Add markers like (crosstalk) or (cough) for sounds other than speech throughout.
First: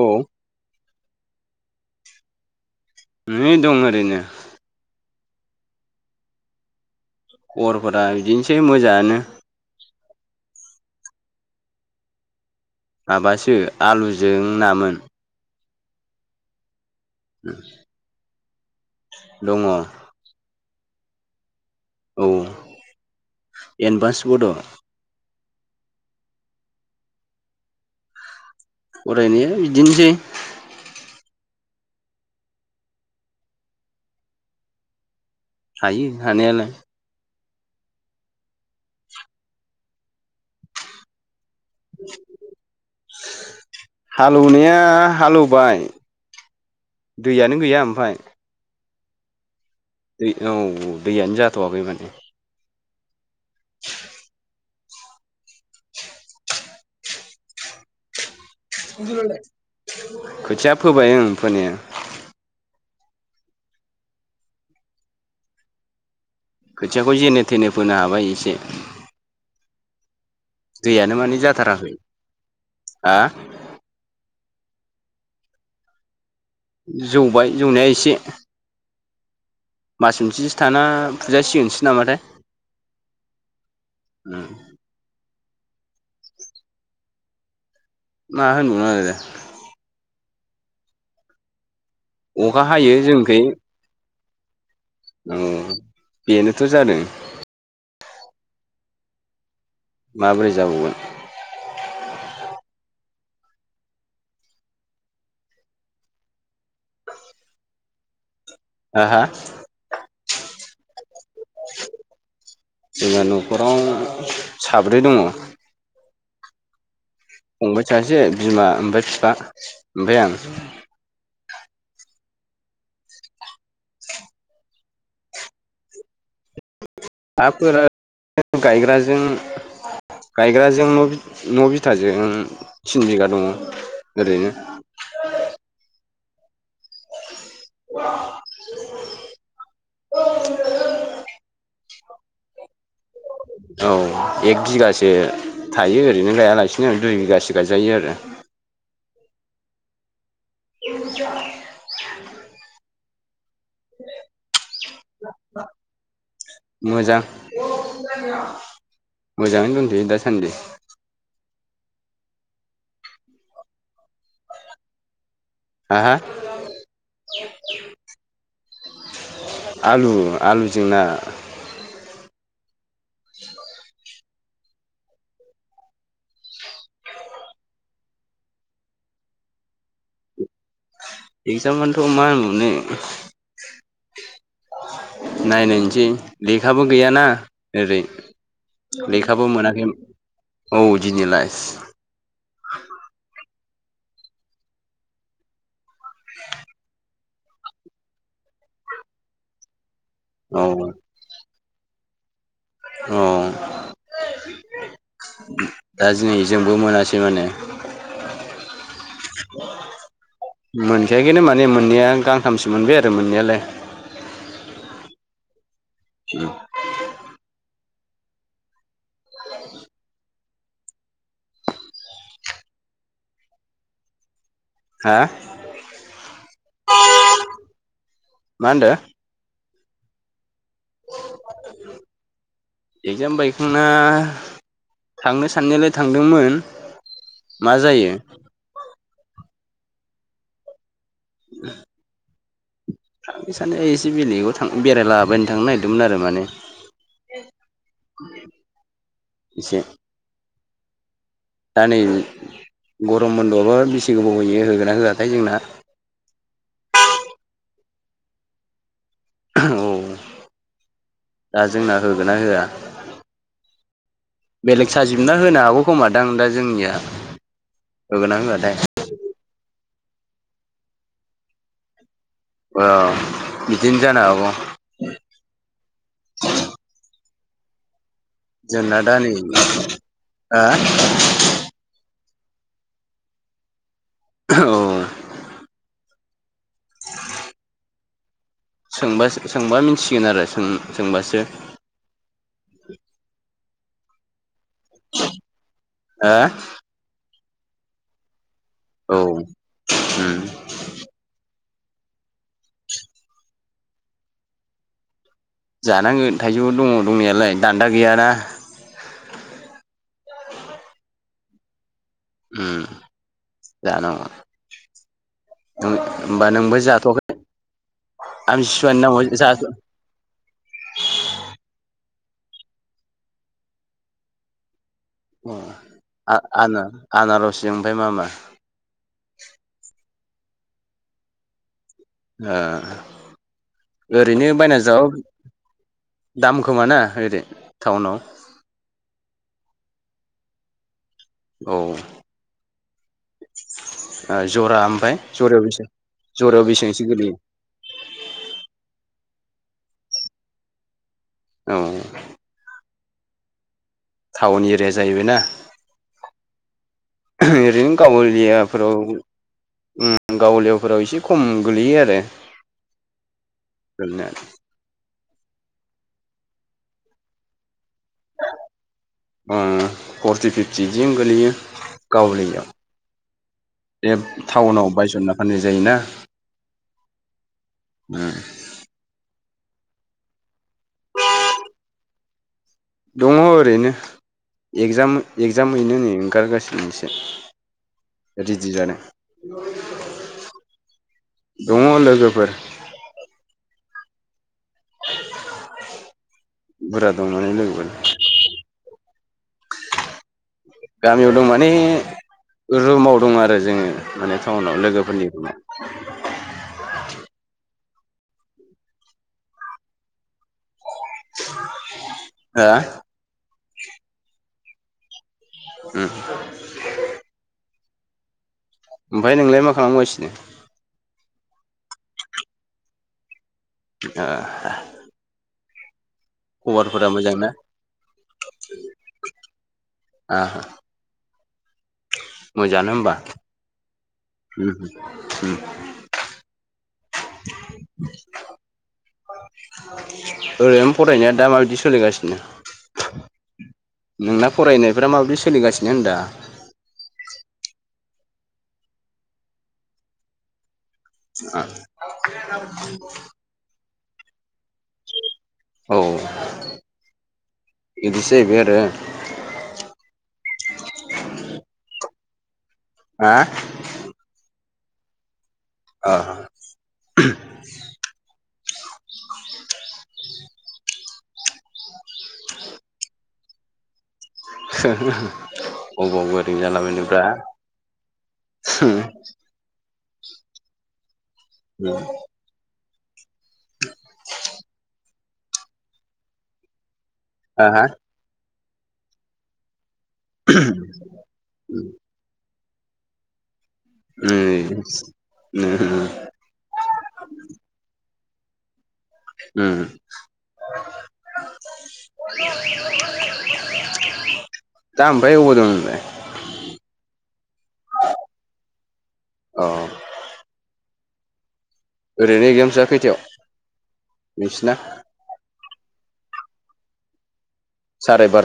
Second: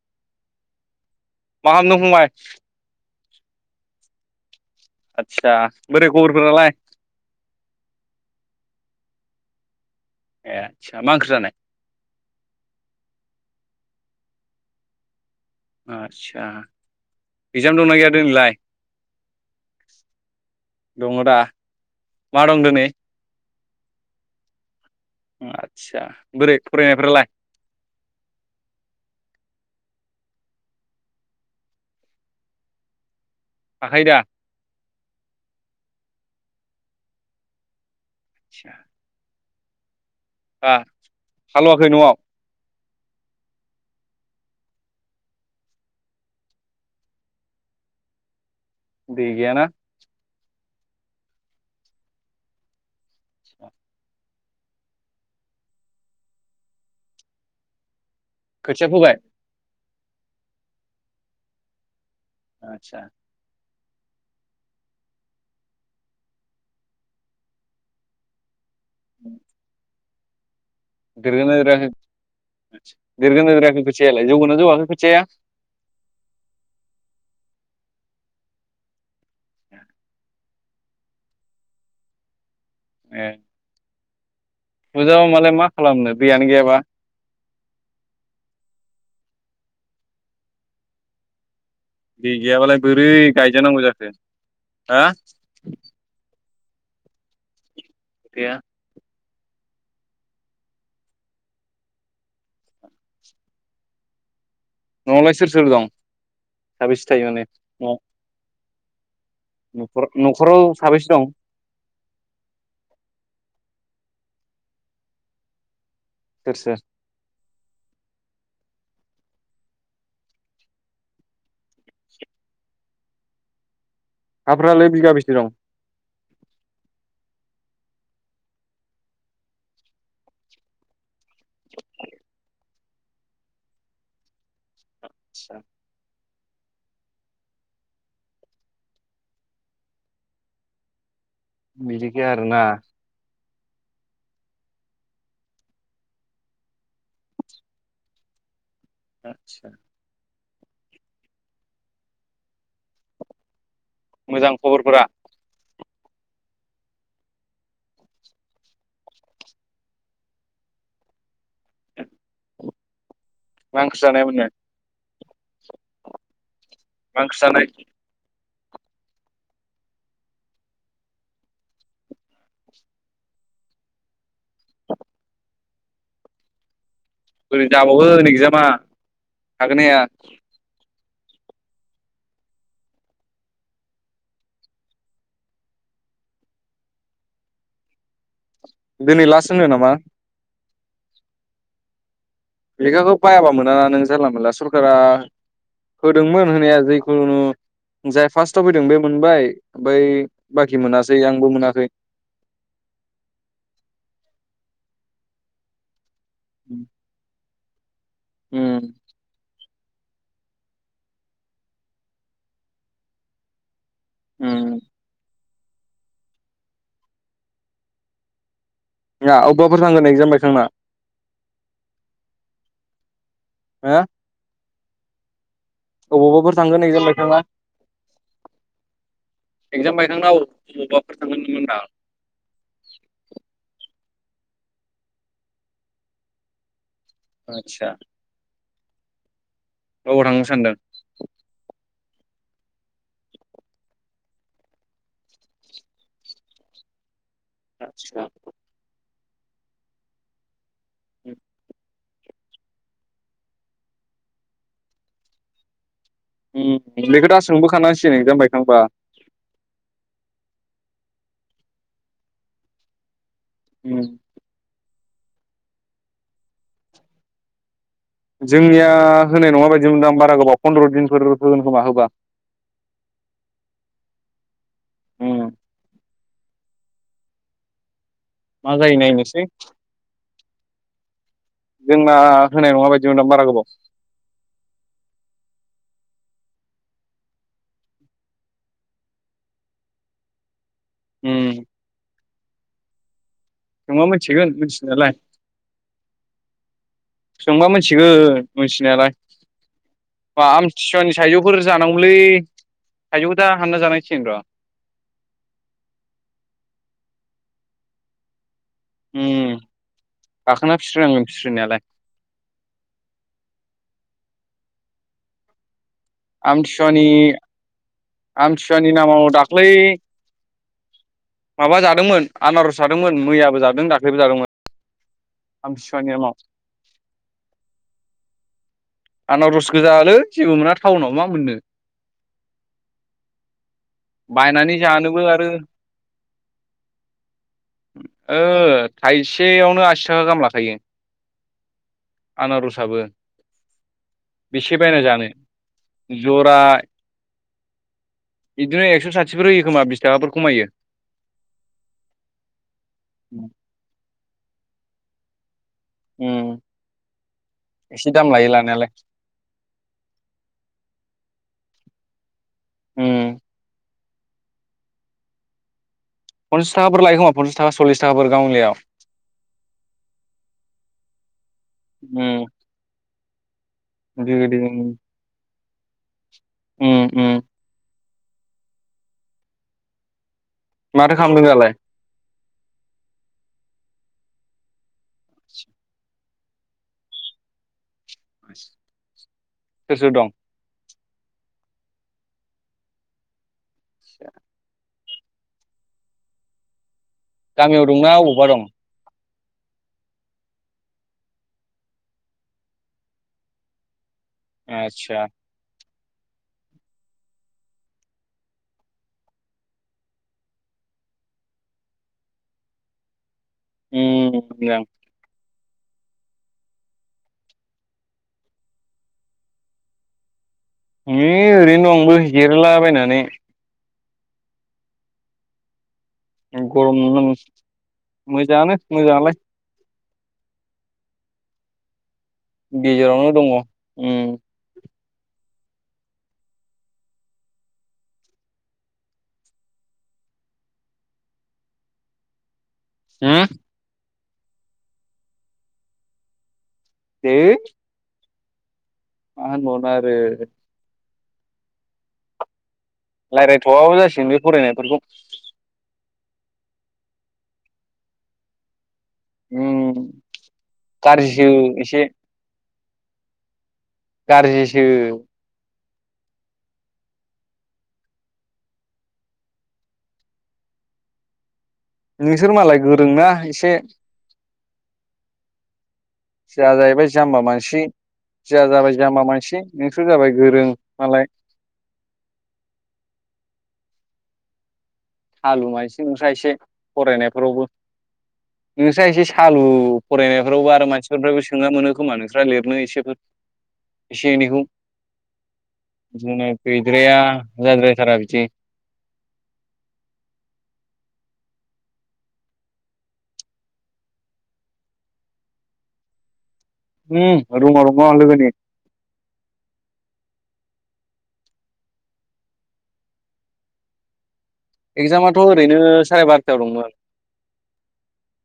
औ मा खालामदों फंबाय? नै दं ओरैनो। आतसा बोरै खबरफोरालाय खबरफोरा बिदिनोसै मोजाङानो ए आतसा मा ओंख्रि जानाय? माबासो आलुजों नामोन। आतसा इकजाम दंना गैया दिनैलाय? दङ औ दङ दा मा दं दिनै एदभानस बद' आतसा बोरै फरायनायफ्रालाय फरायनाया बिदिनोसै हाखायोदा हायो हानायालाय आतसा हाल'एवाखै न'आव हालएवनाया हालएवबाय दैयानो गैया ओमफ्राय दै गैयाना दै औ दैयानो जाथ'वाखै माने (inaudible) खोथिया फोबाय खोथिया फोबाय ओं फोनाया आतसा खोथियाखौ जेने थनो फोनो हाबाय एसे उ दैयानो माने देरदोंना देराखै जाथाराखै हा देरदोंना देराखै खोथियाया लाय जौदोंना जौवाखै खोथियाया जौबाय जौनाया एसे मास मोनसेसो थाना फुजासिगोनसो नामाथाय ए ओम फुजाबा मालाय मा खालामनो दैयानो गैयाबा मा होनबावनो आरो दै अखा गैयाबालाय हायो बोरै जोंनिखै गायजानांगौ जाखो हा औ बेनोथ' जादों एया माबोरै जाबावगोन न'आवलाय सोर सोर दं साबिसे थायो माने न'वाव हा हा न'खराव साबेसे दं जोंहा न'खराव साब्रै दङ सोर सोर फंबाय सासे बिमा ओमफ्राय बिफा ओमफ्राय आं हाफ्रालाय बिगा बेसे दं हाफोरा गायग्राजों गायग्राजों न' बिथा न' बिथाजों थिन बिगा दङ ओरैनो आदसा (unintelligible) बिदिखै आरो ना औ एक बिगासो थायो ओरैनो गायालासिनो दुइ बिगासो गायजायो आरो। आतसा (inaudible) मोजां खबरफोरा? मोजां मोजाङै दंथयो दासान्दि। (inaudible) मा ओंख्रि जानामोन नों? हा हा? मा ओंख्रि जानाय? आलु आलुजों ना। (inaudible) बोरै जाबावगोन एगजामा हागोना हाया? एकजामानथ' मा होनबावनो। नायनायनोसै लेखाबो गैयाना ओरै दिनै लेखाबो लास्ट होनो मोनाखै नामा औ दिनै लास। लेखाखौ बायाबा मोनाना नों जानला मोनला। सरखारा होदोंमोन होनाया जे खुनु जाय फार्स्टाव फैदों बे मोनबाय, ओमफ्राय औ बाखि मोनासै आंबो मोना खै औ दा दिनै जोंबो मोनासै माने। उम मोनखायाखैनो माने मोननाया आं गांथामसो मोनबाय आरो मोननायालाय। ओम (inaudible) ना अबेबाफोर थांगोन एगजाम बायखांना? हा? हा? अबावबाफोर थांगोन एकजाम बायखांना? मा होनदों? एक्जाम बायखांना अ? एक्जाम बायखांना थांनो साननायालाय थांदोंमोन मा आदसा जायो। अबाव थांनो सानदों? (inaudible) थांनो साननाया एसे बेलेगाव थां बेरायला बायनो थांनो नागिरदोंमोन आरो माने। आतसा। एसे (inaudible) दा नै गरम बन्द'आबा बेसे गोबाव होयो होगोना होआथाय जोंना। उम बेखौ दा सोंबोखानांसिगोन एक्जाम बायखांबा। औ दा जोंना होगोना होआ उम बेलेग साजिबना होनो हागौ खोमा दां दा जोंनिया होगोना होआथाय जोंनिया होनाय नङा बायदि मोनदों आं बारा गोबाव पन्द्र' दिनफोर होगोन खोमा होबा। ओ बिदिनो जानो हागौ। उम मा जायो जोंना दा नै नायनोसै। हा जोंना होनाय नङा बायदि मोनदां बारा गोबाव। अ (inaudible) सोंबासो सोंबा मिनथिसिगोन आरो उम सों-सोंबासो। सोंबा मिनथिगोन मिनथि हो? सोंबा मिनथिगोन मिनथिनायालाय उम बा आमथिसुवानि थाइजौ फोर जानांगौमोनलै थाइजौखौ दा हानना जानांसिगोन र'। जानांगोन थाइजौ दङ दंनायालाय दान्दा गैयाना। उ गाखोना फिस्रिनांगोन फिस्रिनायालाय उम जानांगौ होमबा नोंबो आमथिसुवानि जाथ'वाखै आमथिसुवानि नामाव दाख्लै माबा जादोंमोन आनारस जादोंमोन मैयाबो जादों दाख्लैबो जादोंमोन। आ आमथिसुवानि नामाव आ आना आनारस ओमफ्राय मा मा आनारस गोजा आरो जेबो मोना टाउनाव मा मोननो ओ ओरैनो बायनानै बायना जानोबो जाबा आरो दाम खोमाना ओरै टाउनाव सेयावनो आसि थाखा गाहाम लाखायो औ आनारसाबो बेसे जरा बायना ओमफ्राय जानो जरायाव बेसेबां जरा जरायाव बेसेबांसो गोलैयो बिदिनो एक्स'सा थिफोर होयो खोमा बिस थाखाफोर खमायो। औ (inaudible) टाउन एरिया जाहैबायना ओम ओरैनो गावलियाफोराव ओम गावलियाफोराव एसे खम गोलैयो आरो। होम। गोलैनायालाय पन्सास थाखाफोर लायो खोमा पन्सास थाखा फोर गावलियाव ओ फर्टि फिफ्टि थिनो गोलैयो उम गावलियायाव बे बेबायदि उम टाउनाव बायसनना फाननाय जायोना उम उम ओम माथो खालामदों दालाय? दङ ओरैनो एगजाम सोर एगजाम हैनो नै ओंखारगासिनोसो रेदि जादों सोर दं दङ लोगोफोर (inaudible) बोरो गामियाव दंना अबावबा दं? गामियाव दं माने रुमाव दं आरो जोङो। माने टाउनाव आदसा लोगोफोरनि रुमाव हा उम (unintelligible) उम ओमफ्राय नोंलाय मा खालामगासिनो? यै ओरैनो दं आंबो जिरलाबायनानै (unintelligible) ओ गरम खबरफोरा नुनो मोजां ना? मोजाङानो मोजाङालाय। आ मोजाङानो होमबा। गेजेरावनो दङ उम उम ओरैनो फरायनाया दा माबायदि सोलिगासिनो हुम। नोंना फरायनायफ्रा माबायदि सोलिगासिनो होनदां ए मा होनबावनो आरो औ नोंनि फरायनाय फोरखौ औ बिदिसोजाहैबाय आरो उ गार जिसो एसे ह गारजिसो आ नोंसोर मालाय गोरोंना एसे (unintelligible) जाहा जाहैबाय जालाबायनोब्रा जाम्बा मानसि जा जाबाय जाम्बा मानसि नों सोर जाबाय गोरों मालाय औ (unintelligible) सालु मानसि नोंस्रा एसे फरायनायफोरावबो हा दा नोंस्रा एसे सालु- फरायनायफ्रावबो आरो मानसिफोरफ्रायबो सोङा मोनो खोमा नोंस्रा लिरनो एसेफोर एसे एनैखौ बिदिनो गैद्राया जाद्रायाथारा बिदि- दे उ (unintelligible) दा ओमफ्राय वबेआव दं नोंलाय? उ रूमाव रुमाव लोगोनि- अ ओरैनो एकजामसआ खैथायाव नोंसिना एक्जामाथ' ओरैनो साराय बार'थायाव दंमोन।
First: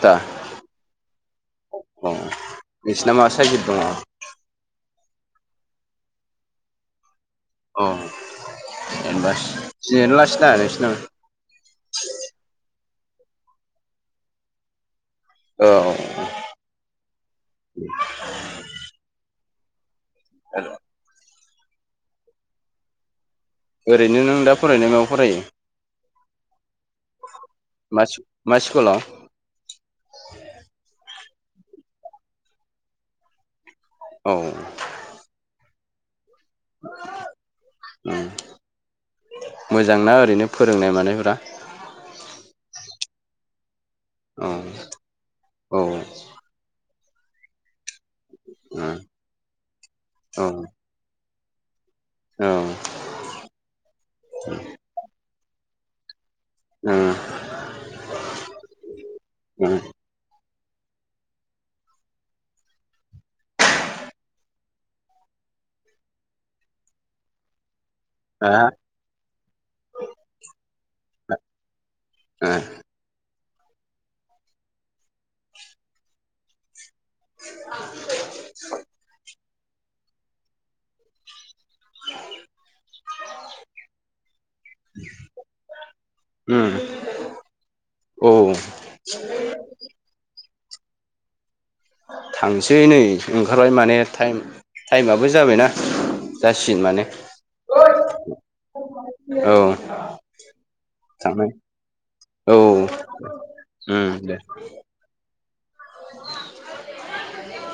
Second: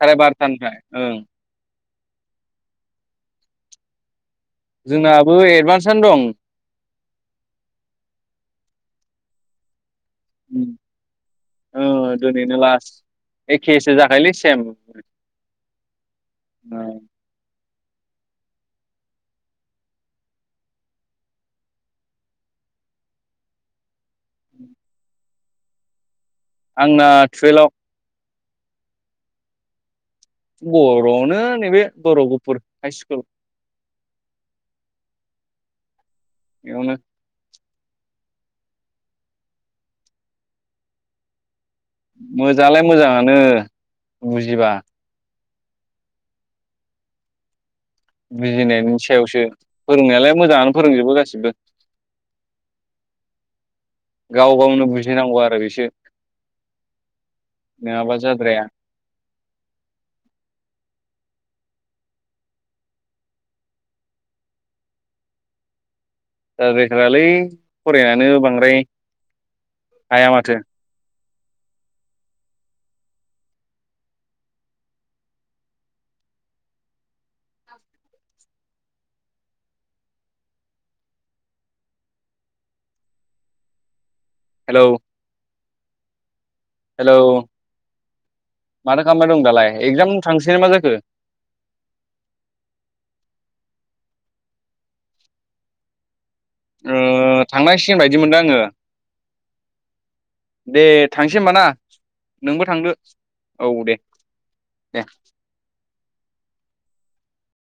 साराय बार'थानिफ्राय ओं- अ नोंसना मा साइजिद दङ? जोंनाबो एडभान्सनो दं। औ एदभान्स दिनैनो लाज ना बोसोरना? एखेसे जाखायलि सेम औ हा ओरैनो नों दा फरायनाय मायाव फरायो? आंना टुवेल्भआव। मा मा स्कुलाव? बर'आवनो नैबे बर' गुफुर हाइ स्कुल- औ इयावनो- मोजांना ओरैनो फोरोंनाय मानायफोरा मोजांआलाय मोजाङानो। बुजिबा औ-औ बिजिनायनि सायावसो फोरोंनायालाय औ मोजाङानो फोरोंजोबो गासिबो। औ ओ गाव गावनो बुजिनांगौ आरो बिसो- नङाब्ला जाद्राया ओ जाद्रायथारालै फरायनानो बांद्राय हाया माथो ए (unintelligible) हेलौ हेलौ औ माथो खालामना दं दालाय एक्जाम थां सिनेमा जाखो थांसै नै ओंखारबाय माने टाइम टाइमाबो जाबायना। जासिगोन माने ओ थांनांसिगोन बायदि मोनदों आङो औ दे थांसै थांनाय होमब ना औ नोंबो उम थांदो औ दे दे-दे (unintelligible)